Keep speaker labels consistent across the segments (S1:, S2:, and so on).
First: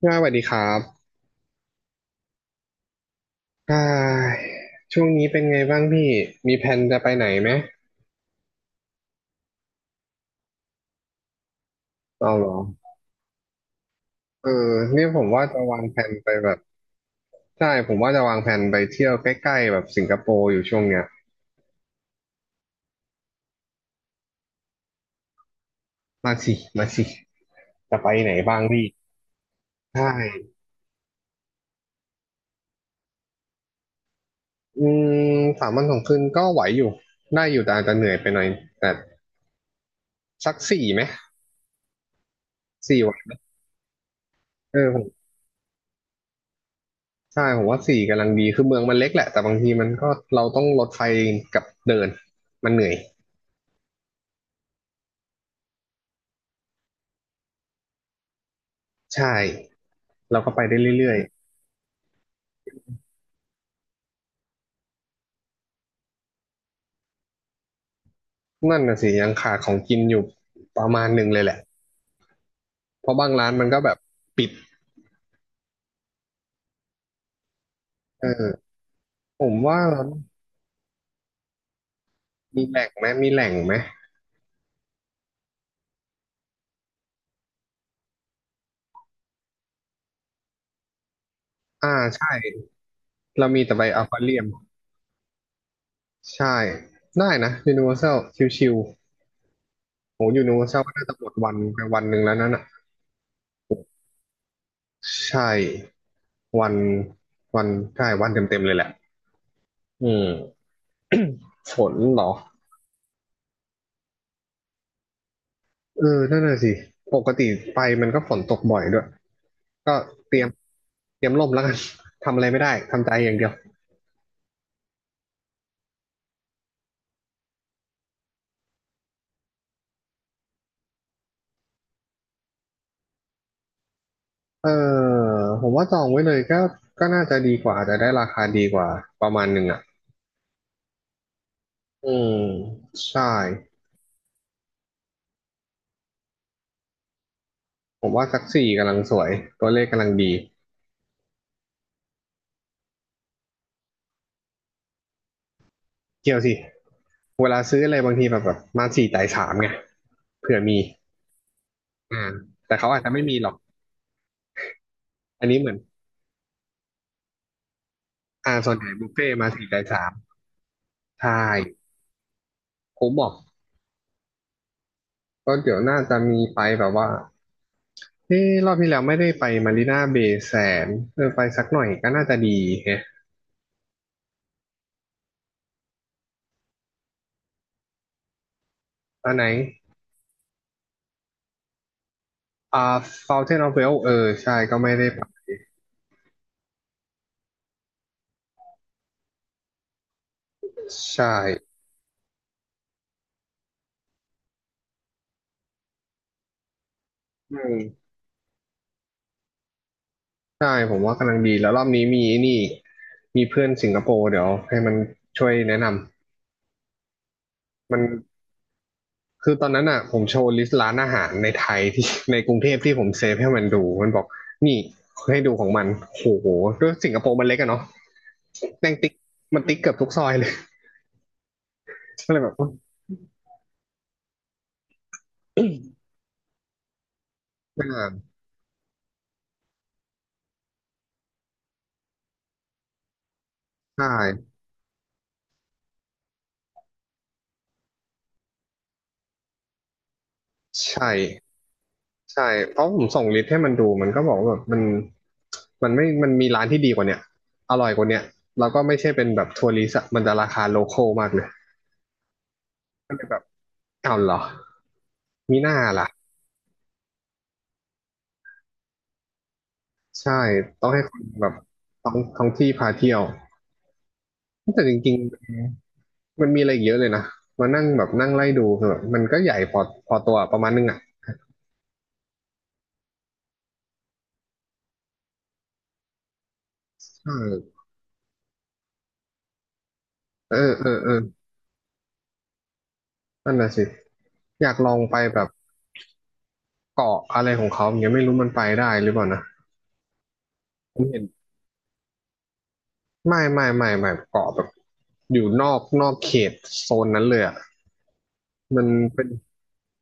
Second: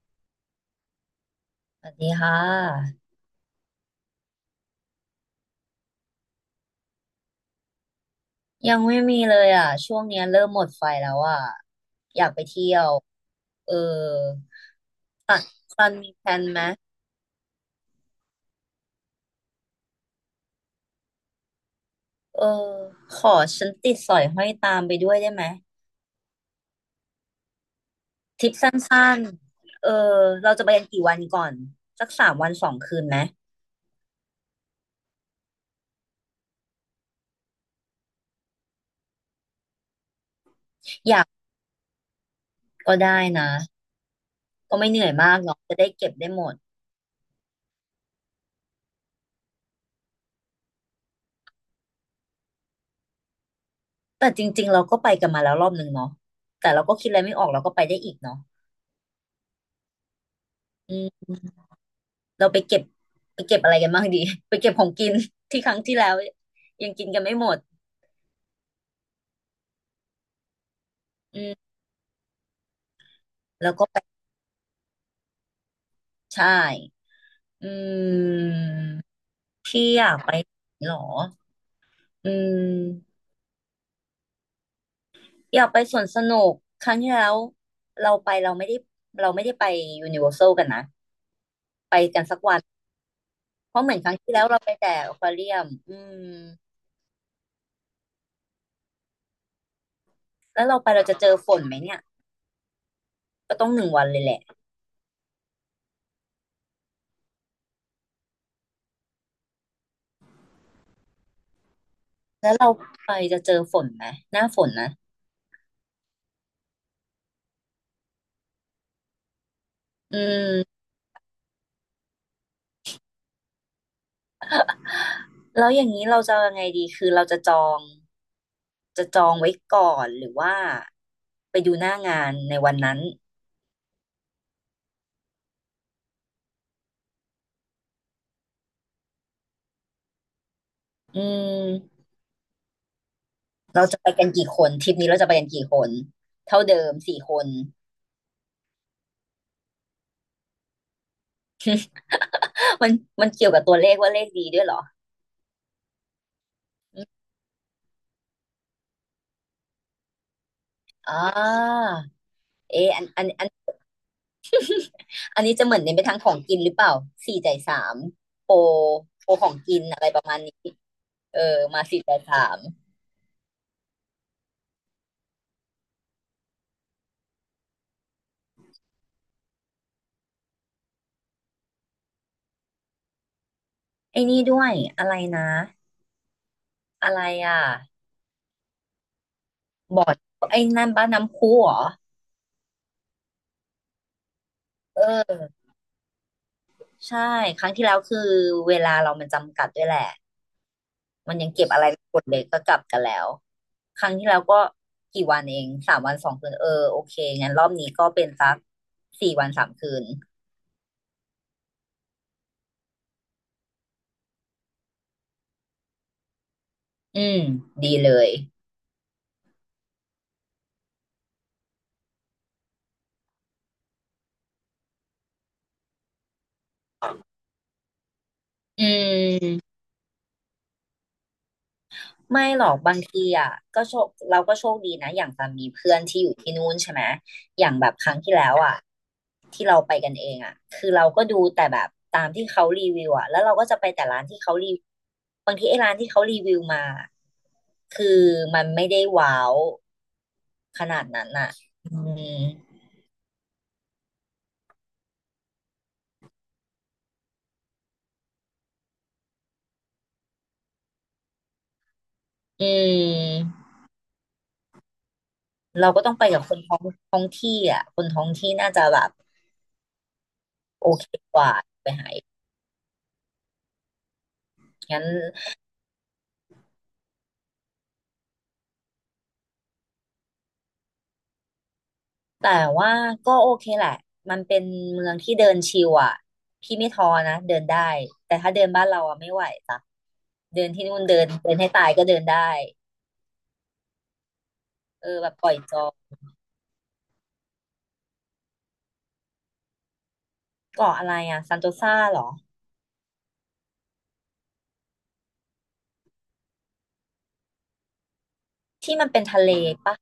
S1: ค่ะสวัสดีครับ
S2: สวัสดีค่ะ
S1: อ่าช่วงนี้เป็นไงบ้างพี่ มีแผนจะไปไหนไหม
S2: ยังไม่มีเลยอ่ะช่วงเนี้ยเริ่มหมดไฟแล้วอ่ะอยา
S1: เอา
S2: กไป
S1: เหรอ
S2: เที่ยวเออ
S1: เออเนี่ยผม
S2: ตั
S1: ว่า
S2: ด
S1: จะวาง
S2: ซัน
S1: แผ
S2: มี
S1: น
S2: แพ
S1: ไป
S2: ลน
S1: แบบ
S2: ไหม
S1: ใช่ผมว่าจะวางแผนไปเที่ยวใกล้ๆแบบสิงคโปร์อยู่ช่วงเนี้ย
S2: เออขอฉันติดสอยห้อยตามไปด้วยได้ไหม
S1: มาสิ มาสิ จะไปไหน
S2: ทริป
S1: บ้าง
S2: สั
S1: พี่
S2: ้นๆเอ
S1: ใช่
S2: อเราจะไปกันกี่วันก่อนสักสามวันสองคืนไหม
S1: อืม3 วัน 2 คืนก็ไหวอยู่ได้อยู่แต่อาจจะเหนื่อยไปหน่อยแต่สักสี่ไหม
S2: อยากก็
S1: สี่วั
S2: ได้
S1: น
S2: นะ
S1: เอ
S2: ก็
S1: อ
S2: ไม่
S1: ผ
S2: เหนื่อย
S1: ม
S2: มากเนาะจะได้เก็บได้หมด
S1: ใช่ผมว่าสี่กำลังดี คือเมืองมันเล็กแหละ แต่บางทีมันก็เราต้องรถไฟกับเดิน มันเหนื่อย
S2: แต่จริงๆเราก็ไปกันมาแล้วรอบนึงเนาะแต่เราก็คิดอะไรไม่ออกเราก็ไปได้อีกเนาะ
S1: ใช่ เราก็ไปได้เรื่อย
S2: เราไปเก็บไปเก็บอะไรกันบ้างดี ไปเก็บของกินที่ครั้งที่แล้วยังกินกันไม่หมด
S1: ๆนั่นน่ะสิยังขาดของกินอยู่ประมาณหนึ่งเล
S2: อื
S1: ยแหละ
S2: ม
S1: เพราะบางร้านมัน
S2: แล้ว
S1: ก็
S2: ก็
S1: แบบ
S2: ไป
S1: ปิด
S2: ใช่อื
S1: เออ
S2: ม
S1: ผมว่า
S2: ที่อยากไปหรออื
S1: มีแหล่งไหม
S2: ม
S1: มีแหล่งไหม
S2: อยากไปสวนสนุกครั้งที่แล้วเราไปเราไม่ได้เราไม่ได้ไปยูนิเวอร์แซลกันนะไปกัน
S1: ใช่
S2: สักวัน
S1: เรามีแต่
S2: เพ
S1: ไป
S2: ราะเหมือ
S1: อ
S2: นค
S1: ค
S2: รั้ง
S1: วา
S2: ที่
S1: เรีย
S2: แล้
S1: ม
S2: วเราไปแต่อควาเรียมอืม
S1: ใช่ได้นะยูนิเวอร์ซชิวๆโหยูนิเว
S2: แล้
S1: อ
S2: ว
S1: ร์ซ
S2: เรา
S1: ล
S2: ไป
S1: ก็
S2: เรา
S1: น่าจะ
S2: จะ
S1: หม
S2: เจ
S1: ด
S2: อฝ
S1: วัน
S2: นไหม
S1: ไป
S2: เนี่ย
S1: วันหนึ่งแล้วนั่นอ่ะ
S2: ก็ต้องหนึ่งวันเลยแหละ
S1: ใช่วันวันใช่วันเต็มๆเลยแหละอืม ฝนเหรอ
S2: แล้วเราไปจะเจอฝนไหมหน้าฝนนะ
S1: เออนั่นน่ะสิปกติไปมันก็ฝนตกบ่อยด้วย ก็
S2: อื
S1: เตรียม
S2: ม
S1: เตรียมล่มแล้วกัน ทำอะไรไม่ได้ทำใจอย่างเดียว
S2: แล้วอย่างนี้เราจะยังไงดีคือเราจะจองจะจองไว้ก่อนหรือว่าไปดูหน้างานในวันนั้น
S1: เออผมว่าจองไว้เลยก็ก็น่าจะดีกว่าอาจจะได้ราคาดีกว่าประมาณหนึ่งอ่ะ
S2: อืม
S1: อืมใช่
S2: เราจะไปกันกี่คนทริปนี้เราจะไปกันกี่คน เท่าเดิมสี่คน
S1: ผมว่าซักสี่กำลังสวยตัวเลขกำลังดี
S2: มันมันเกี่ยวกับตัวเลขว่าเลขดีด้วยเหรอ
S1: เกี่ยวสิเวลาซื้ออะไรบางทีแบบมาสี่จ่ายสามไงเผื่อมี
S2: อ่า
S1: อ่าแต่
S2: เอ
S1: เขา
S2: อ
S1: อา
S2: อั
S1: จ
S2: น
S1: จะไม่
S2: อัน
S1: มีห
S2: อั
S1: ร
S2: น
S1: อก
S2: อัน
S1: อัน
S2: นี้
S1: นี้
S2: จะ
S1: เหมื
S2: เห
S1: อน
S2: มือนเน้นไปทางของกินหรือเปล่าสี่จ่ายสามโปร
S1: ส่วนใหญ่บุฟเฟ่
S2: โปร
S1: ต์
S2: ข
S1: มา
S2: อง
S1: สี่
S2: กิ
S1: จ่า
S2: น
S1: ย
S2: อะ
S1: สา
S2: ไร
S1: ม
S2: ประมาณนี้
S1: ใช่
S2: เออมาสี่จ่ายสาม
S1: ผมบอกก็เดี๋ยวน่าจะมีไปแบบว่า เอ้รอบที่แล้วไม่ได้ไปมารีนาเบย์แซนเออไปสักหน่อยก็น่าจะดีแฮะ
S2: ไอ้นี่ด้วย อะไรนะอะไรอ่ะ
S1: อันไหน
S2: บ่อยไอ้นั่นบ้านน้ำพุเหรอ
S1: อ่า Fountain of Wealth เออใช่ก็ไม่
S2: เอ
S1: ได้ไป
S2: อใช่ครั้งที่แล้วคือเวลาเรามันจำกัดด้วยแหละ
S1: ใช่
S2: มันยังเก็บอะไรไม่หมดเลยก็กลับกันแล้วครั้งที่แล้วก็กี่วันเองสามวันสองคืนเออโอเคงั้
S1: อื
S2: นรอบนี้ก็
S1: ม
S2: เป็นสักสี่วันสามคืน
S1: ใช่ผมว่ากำลังดีแล้วรอบนี้มีนี่มีเพื่อนสิงคโปร์เดี๋ยวให้มันช่วยแนะนำ
S2: อืมดี
S1: มัน
S2: เลย
S1: คือตอนนั้นอ่ะผมโชว์ลิสต์ร้านอาหารในไทยที่ ในกรุงเทพที่ผมเซฟให้มันดู มันบอกนี่ให้ดูของมันโอ้โหด้วยสิงคโปร์มันเล็กอะเนาะ
S2: อื
S1: แม่งติ๊กมันติ๊
S2: ม
S1: กเกือบทุกซอยเลย ก็เลย
S2: ไม่
S1: แบบ
S2: หร
S1: อุ๊ย
S2: อกบางทีอ่ะก็โชคเราก็โชคดีนะอย่างตามมีเพื่อนที่อยู่ที่นู่นใช่ไหมอย่าง
S1: ไม่
S2: แบบ
S1: นา
S2: ค
S1: น
S2: รั้งที่แล้วอ่ะที่เราไปกันเองอ่ะคือเราก็ดูแต่แบบตามที่เขารีวิวอ่ะแล้วเราก็จะไป
S1: ใช
S2: แต่ร้านที่เขา
S1: ่
S2: รีบางทีไอ้ร้านที่เขารีวิวมาคือมันไม่ได้ว้าวขนาด
S1: ใช่
S2: นั้นอ่ะอืม
S1: ใช่เพราะผมส่งลิสต์ให้มันดูมันก็บอกว่าแบบมันมันไม่มันมีร้านที่ดีกว่าเนี้ยอร่อยกว่าเนี้ยแล้วก็ไม่ใช่เป็นแบบทัวริสต์อะมันจะราคาโลคอลมากเลย
S2: อื
S1: ก็เลยแบบ
S2: ม
S1: อ้าวเหรอมีหน้า
S2: เราก็
S1: ล่ะ
S2: ต้องไปกับคนท้องท้องที่อ่ะคนท้องที่น่าจะแบบ
S1: ใช่ต้
S2: โอ
S1: องให้
S2: เค
S1: คน
S2: ก
S1: แบ
S2: ว่า
S1: บท้องท้องที่พาเที่ยวแต่จ
S2: งั้น
S1: ริงๆมันมีอะไรอีกเยอะเลยนะมานั่งแบบนั่งไล่ดูคือแบบมันก็ใหญ่พอตัวประมาณนึงอ่ะ
S2: แต่ว่าก็โอเคแหละ มันเป็นเมืองที่เดินชิลอ่ะพี่ไม่ท้อ
S1: เ
S2: นะเดิน
S1: ออ
S2: ได้ แต่ถ้าเดินบ้านเราอ่ะไม่ไหวจ้ะ
S1: เออ
S2: เดินที่
S1: เออ
S2: นู่น
S1: เออ
S2: เดินเดินให้ตายก็เดินได้
S1: นั่นน่ะสิอยากลอง
S2: เออ
S1: ไป
S2: แบบ
S1: แบ
S2: ป
S1: บ
S2: ล่อยจอย
S1: เกาะอะไรของเขาอย่างเงี้ยไม่รู้มันไปได้หรือเปล่านะ
S2: เกาะ
S1: ผ
S2: อะ
S1: ม
S2: ไร
S1: เห็น
S2: อ่ะซันโตซาเหรอ
S1: ไม่เกาะแบบอยู่นอกเขตโซนนั้นเลยอ่ะมัน
S2: ที่มันเป็
S1: เป็
S2: น
S1: น
S2: ทะเลปะ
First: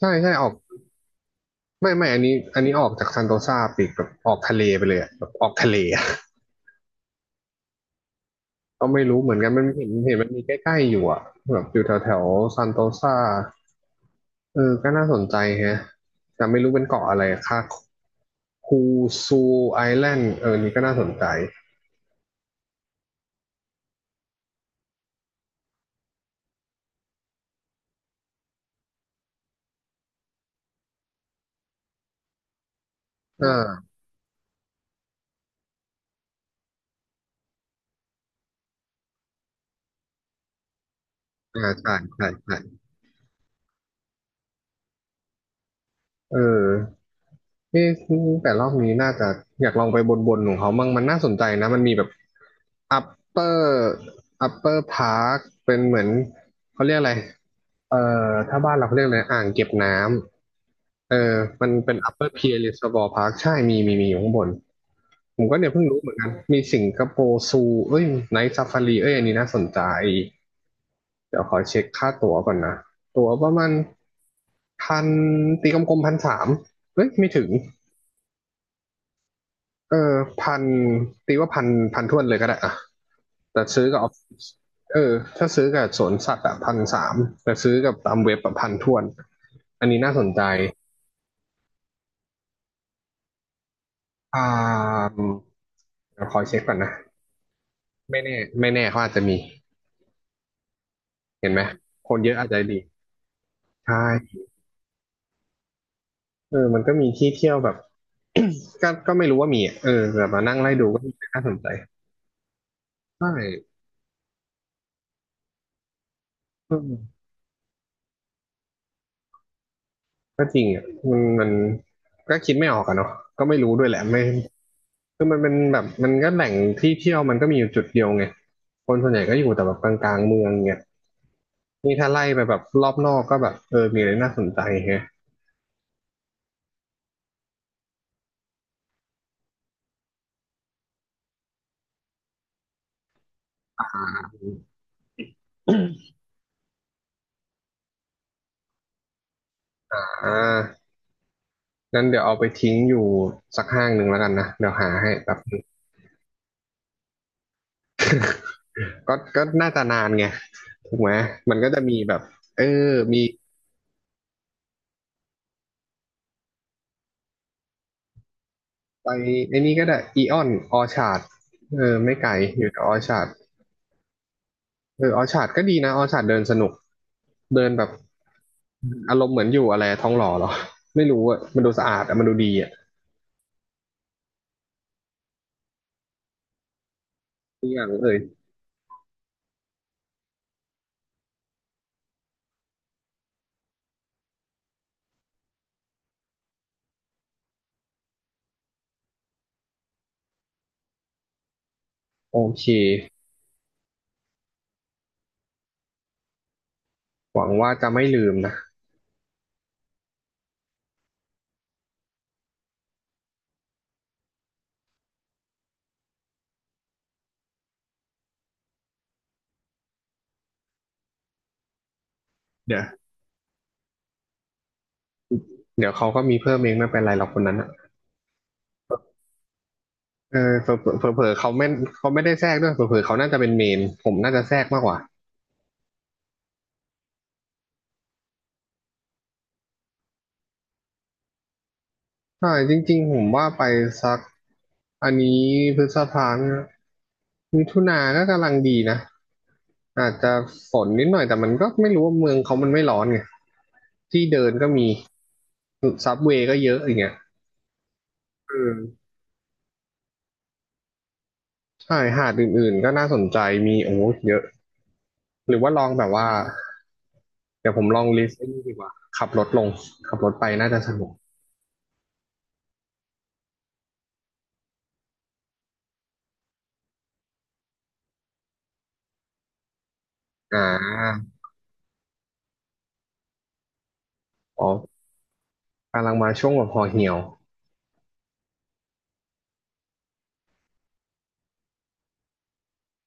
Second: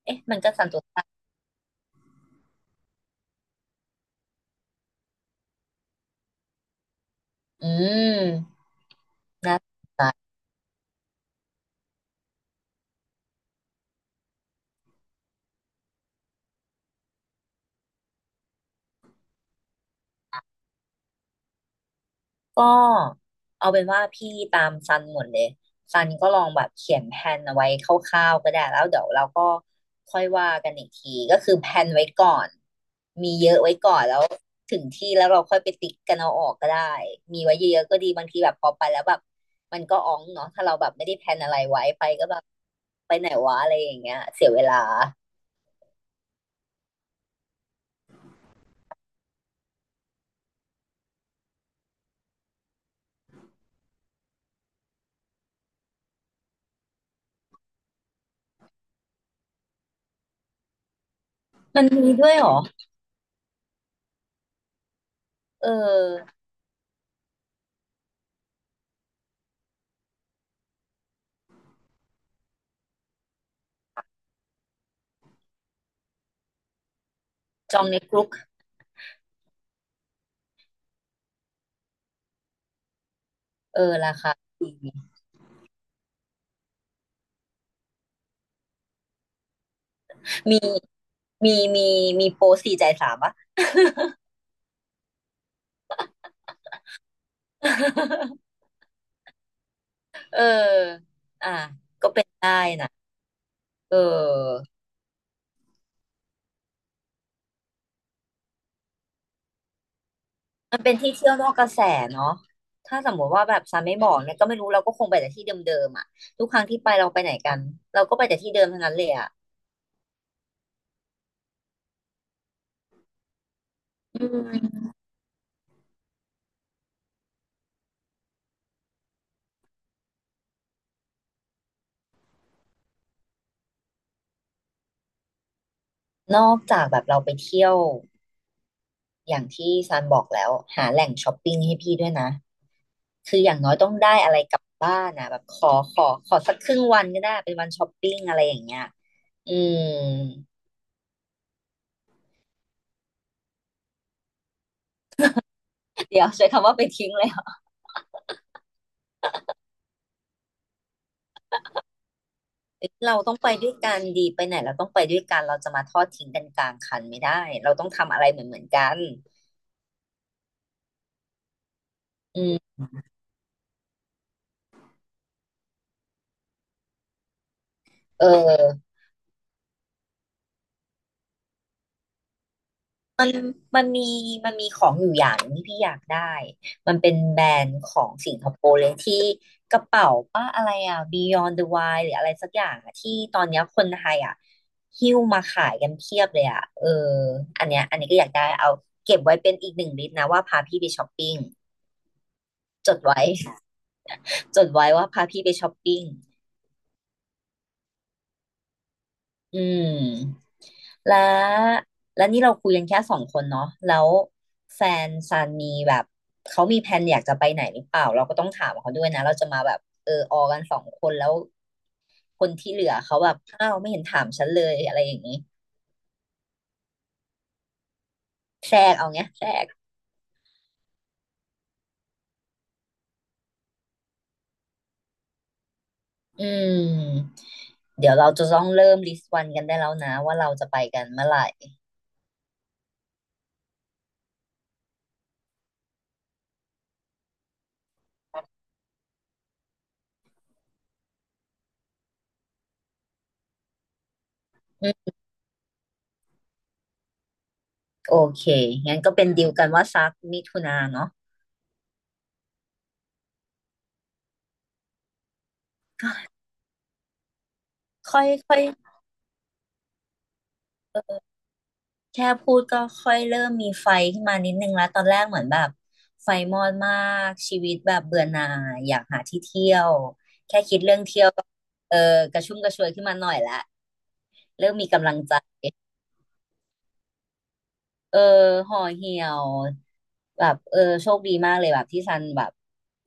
S1: ใช่
S2: เอ๊ะ
S1: ใช่
S2: มัน
S1: ออ
S2: ก็
S1: ก
S2: ซันโตซา
S1: ไม่อันนี้ออกจากซันโตซาปอีกแบบออกทะเลไปเลยอะแบบออกทะเลอะ
S2: อืม
S1: ก็ไม่รู้เหมือนกัน
S2: น่า
S1: มัน
S2: ส
S1: เห็
S2: น
S1: น
S2: ใจ
S1: เห็นมันมีใกล้ๆอยู่อ่ะแบบอยู่แถวแถวซันโตซาเออก็น่าสนใจแฮะแต่ไม่รู้เป็นเกาะอะไรอะค่ะคูซูไอแลนด์เออนี่ก็น่าสนใจ
S2: ก็เอาเป็นว่าพี่ตามซันหมดเลยซันก็ลองแบบเขียนแผนเอาไว้คร่าวๆก็ได้แล้วเดี๋ยวเราก็ค่อยว่ากันอีกทีก็คือแผนไว้ก่อนมีเยอะไว้
S1: อ่า
S2: ก่อนแล้วถึงที่แล้วเราค่อยไปติ๊กกันเอาออกก็ได้มีไว้เยอะๆก็ดีบางทีแบบพอไปแล้วแบบมันก็อ๋องเนาะถ้าเราแบบไม่ได้แผนอะไร
S1: อ่า
S2: ไว้
S1: ใช่
S2: ไปก็
S1: ใช่
S2: แบบ
S1: ใช่
S2: ไปไหนวะอะไรอย่างเงี้ยเสียเวลา
S1: เออ เอ๊ะแต่รอบนี้น่าจะอยากลองไปบนบนของเขามั่งมันน่าสนใจนะมันมีแบบ upper upper park เป็นเหมือนเขาเรียกอะไรเอ่ถ้าบ้านเราเขาเรียกอะไรอ่างเก็บน้ำเออมัน
S2: มัน
S1: เป็น
S2: มีด้ว
S1: upper
S2: ยเหรอ
S1: pier reservoir park ใช่มีมีมีอยู่ข้างบนผมก็
S2: เอ
S1: เนี่
S2: อ
S1: ยเพิ่งรู้เหมือนกันมีสิงคโปร์ซูเอ้ยไนท์ซาฟารีเอ้ยอันนี้น่าสนใจเดี๋ยวขอเช็คค่าตั๋วก่อนนะตั๋วประมาณพันตีกลมๆพันสามเอ้ยไม่ถึง
S2: จองในกรุ๊ป
S1: เออพันตีว่าพันพันท้วนเลยก็ได้อะแต่
S2: เออ
S1: ซื้อกับ
S2: ราคา
S1: Office
S2: ดี
S1: เออถ้าซื้อกับสวนสัตว์อะพันสามแต่ซื้อกับตามเว็บอะพันท้วนอันนี้น่าสนใจ
S2: มีมีมีมีโปรสี่จ่ายสามปะ
S1: อ่าเดี๋ยวคอยเช็คก่อนนะไม่แน่ ไม่แน่เขาอาจจะมี
S2: เออ
S1: เห็
S2: อ่ะ
S1: นไหม
S2: ก็
S1: คน
S2: เป็น
S1: เยอะอาจ
S2: ได้
S1: จะดี
S2: นะ
S1: ใช
S2: เอ
S1: ่
S2: อ
S1: เออมันก็มีที่เที่ยวแบบ ก็ไม่รู้ว่ามีอะเออแบบมานั่งไล่
S2: มัน
S1: ดู
S2: เป็น
S1: ก็
S2: ที่เที่ยว
S1: น่า
S2: น
S1: ส
S2: อก
S1: น
S2: ก
S1: ใจ
S2: ระแสเนาะถ้าสมม
S1: ใช่
S2: ติว่าแบบซันไม่บอกเนี่ยก็ไม่รู้เราก็คงไปแต่ที่เดิมๆอ่ะทุกครั้ง
S1: อื
S2: ที่ไปเรา
S1: ม
S2: ไปไหนกันเราก็ไปแต่ที่เดิมทั้งนั้นเลยอ่ะ
S1: ก็จริงอ่ะมันก็คิดไม่ออกอะเนาะก็ไม่รู้ด้วยแหละไม่
S2: อืม
S1: คือมันเป็นแบบมันก็แหล่งที่เที่ยวมันก็มีอยู่จุดเดียวไงคนส่วนใหญ่ก็อยู่แต่แบบกลางๆเมืองไงนี่ถ้าไล่ไปแบบรอบนอกก็แบบมีอะไรน่าสนใจแฮะ
S2: นอกจากแบบเราไปเที่ยวอย่างที่ซันบอกแล้วหาแหล่งช้อปปิ้งให้พี่ด้วยนะคืออย่างน้อยต้องได้อะไรกลับบ้านนะแบบขอขอขอสักครึ่งวันก็ได้เป็นวันช้อปปิ้งอะไรอย่างเงี้ยอืม
S1: อ่างั้นเดี๋ยวเอาไปทิ้งอยู่สักห้างหนึ่งแล้วกันนะเดี๋ยวหาให้แบบ
S2: เดี๋ยวใช้คำว่าไปทิ้งเลยเหรอ
S1: ก็น่าจะนานไงถูกไหมมันก็จะมีแบบเออ
S2: เรา
S1: มี
S2: ต้องไปด้วยกันดีไปไหนเราต้องไปด้วยกันเราจะมาทอดทิ้งกันกลางคันไม่ได้เราต้องทำอะไรเหมือนเหมือนกัน
S1: ไปไอ้นี่ก็ได้อีออนออชาร์ดไม่ไกล
S2: อื
S1: อ
S2: ม
S1: ยู่แต่ออชาร์ดออชาร์ดก็ดีนะออชาร์ดเดินสนุกเดินแบบ
S2: เออ
S1: อารมณ์เหมือนอยู่อะไรท้องหล่อหรอ ไม่รู้อะมันดูสะอาดอะมันดูดีอะ
S2: มันมันมันมีของอยู่อย่างหนึ่งที่พี่อยากได้มันเป็นแบร
S1: ทุ
S2: น
S1: กอ
S2: ด์
S1: ย่า
S2: ข
S1: ง
S2: อ
S1: เล
S2: ง
S1: ย
S2: สิงคโปร์เลยที่กระเป๋าป้าอะไรอ่ะ Beyond the Wild หรืออะไรสักอย่างอ่ะที่ตอนเนี้ยคนไทยอ่ะหิ้วมาขายกันเพียบเลยอ่ะเอออันเนี้ยอันนี้ก็อยากได้เอาเก็บไว้เป็นอีกหนึ่งลิสต์นะว่าพาพี่ไปช้อปปิ้ง
S1: โอเค
S2: จดไว้ จดไว้ว่าพาพี่ไปช้อปปิ้ง
S1: หวังว่าจะไม่ลืมนะ
S2: อืมและและนี่เราคุยกันแค่สองคนเนาะแล้วแฟนซานมีแบบ เขามีแผนอยากจะไปไหนหรือเปล่า เราก็ต้องถามเขาด้วยนะ เราจะมาแบบเออออกันสองคนแล้วคนที่
S1: เดี๋ย
S2: เห
S1: ว
S2: ลือเขาแบบอ้าวไม่เห็นถามฉันเลยอะไรอย่างนี้
S1: เดี๋ยวเขาก็มีเพิ่มเองไม่เป็นไรหรอกคนนั้นอะ
S2: แทรกเอาเงี้ยแทรก
S1: เผลอเผลอเขาไม่เขาไม่ได้แทรกด้วยเผลอเผลอเขาน่าจะเป็นเมนผมน่าจะแทรกมากกว่า
S2: อืมเดี๋ยวเราจะต้องเริ่มลิสต์วันกันได้แล้วนะว่าเราจะไปกันเมื่อไหร่
S1: ใช่จริงๆผมว่าไปสักอันนี้พฤษภานมมิถุนาก็กำลังดีนะอาจจะฝนนิดหน่อยแต่มันก็ไม่รู้ว่าเมืองเขามันไม่ร้อนไงที่เดินก็มี
S2: อืม
S1: ซับเวย์ก็เยอะอย่างเงี้ย
S2: โอเค
S1: อื
S2: งั้น
S1: ม
S2: ก็เป็นดีลกันว่าซักมิถุนาเนาะ
S1: ใช่หาดอื่นๆก็น่าสนใจมีโอ้โหเยอะหรือว่าลองแบบว่าเดี๋ยวผมลอง
S2: ค่อ
S1: ลิ
S2: ย
S1: สต์ไอ้
S2: ค่อ
S1: นี่
S2: ย
S1: ดีกว่าขับรถลงขับรถไปน่าจะสนุก
S2: แค่พูดก็ค่อยเริ่มมีไฟขึ้นมานิดนึงแล้วตอนแรกเหมือนแบบไฟมอดมากชีวิตแบบเบื่อหน่ายอยากหาที่เที่ยว
S1: อ่
S2: แค่คิดเรื่องเที่ย
S1: า
S2: วก็เออกระชุ่มกระชวยขึ้นมาหน่อยละ
S1: อ๋
S2: เริ่มมี
S1: อ
S2: กำลังใจ
S1: กำลังมาช่วงแบบพอเหี่ยว
S2: เออห่อเหี่ยวแบบเออโชคดีมากเลยแบบที่ซันแบบ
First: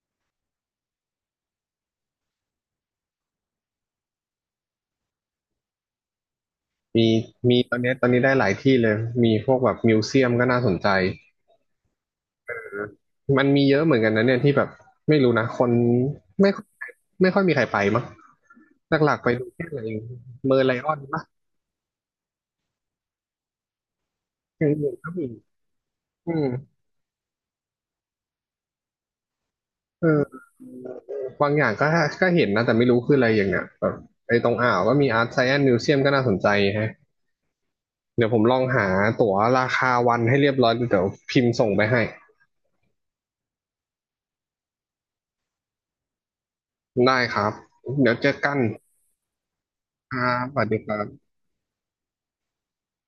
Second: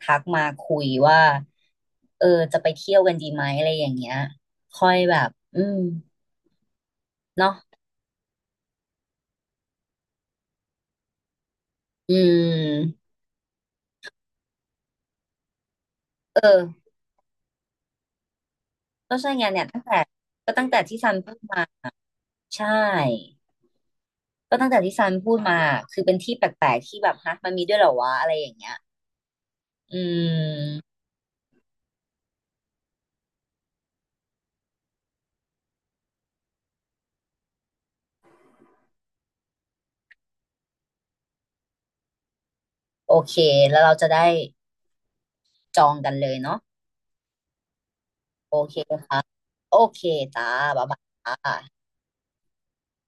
S2: ทักมาคุยว่าเออจะไปเที่ยวกันดีไหมอะไรอย่างเงี้ยค่อยแบบอืม
S1: มี
S2: เนาะ
S1: มีตอนเนี้ยตอนนี้ได้หลายที่เลยมีพวกแบบมิวเซียมก็น่าสนใจ
S2: อืม
S1: มันมีเยอะเหมือนกันนะเนี่ยที่แบบไม่รู้นะคน
S2: เอ
S1: ไม่ค่อ
S2: อ
S1: ยไม่ค่อยมีใครไปมั้งหลั
S2: ก็
S1: กๆไป
S2: ใช่ไง
S1: ดู
S2: น้เนี่
S1: แค่
S2: ย
S1: อะ
S2: ตั้
S1: ไร
S2: งแต่ก็
S1: เมอ
S2: ตั้
S1: ร์
S2: ง
S1: ไล
S2: แต่
S1: ออ
S2: ที่
S1: น
S2: ซัน
S1: ปะ
S2: พูดมา ใช่ ก็
S1: อย่า
S2: ตั้
S1: ง
S2: งแต่
S1: อื่
S2: ที่
S1: น
S2: ซั
S1: ก็
S2: น
S1: มี
S2: พูดมา คือเป็น
S1: อื
S2: ที่แปล
S1: ม
S2: กๆที่แบบฮะมันมีด้วยเหรอวะอะไรอย่างเงี้ยอื
S1: เออ
S2: ม
S1: บางอย่างก็ก็เห็นนะ แต่ไม่รู้คืออะไรอย่างเงี้ยแบบไอ้ตรงอ่าวก็มีอาร์ตไซแอนซ์มิวเซียมก็น่าสนใจฮะเดี๋ยวผมลองหาตั๋วราคาวันให้เรียบร้อย เดี๋ยวพิมพ์ส่งไปให้
S2: โอเค แล้วเราจะได้จองกันเลยเนาะ
S1: ได้ครับ เดี๋ยวเจอกั
S2: โอ
S1: น
S2: เค โอเค
S1: ครับ
S2: จ้า
S1: สวัสดี
S2: บ๊า
S1: ค
S2: ย
S1: รั
S2: บาย
S1: บ
S2: จ้า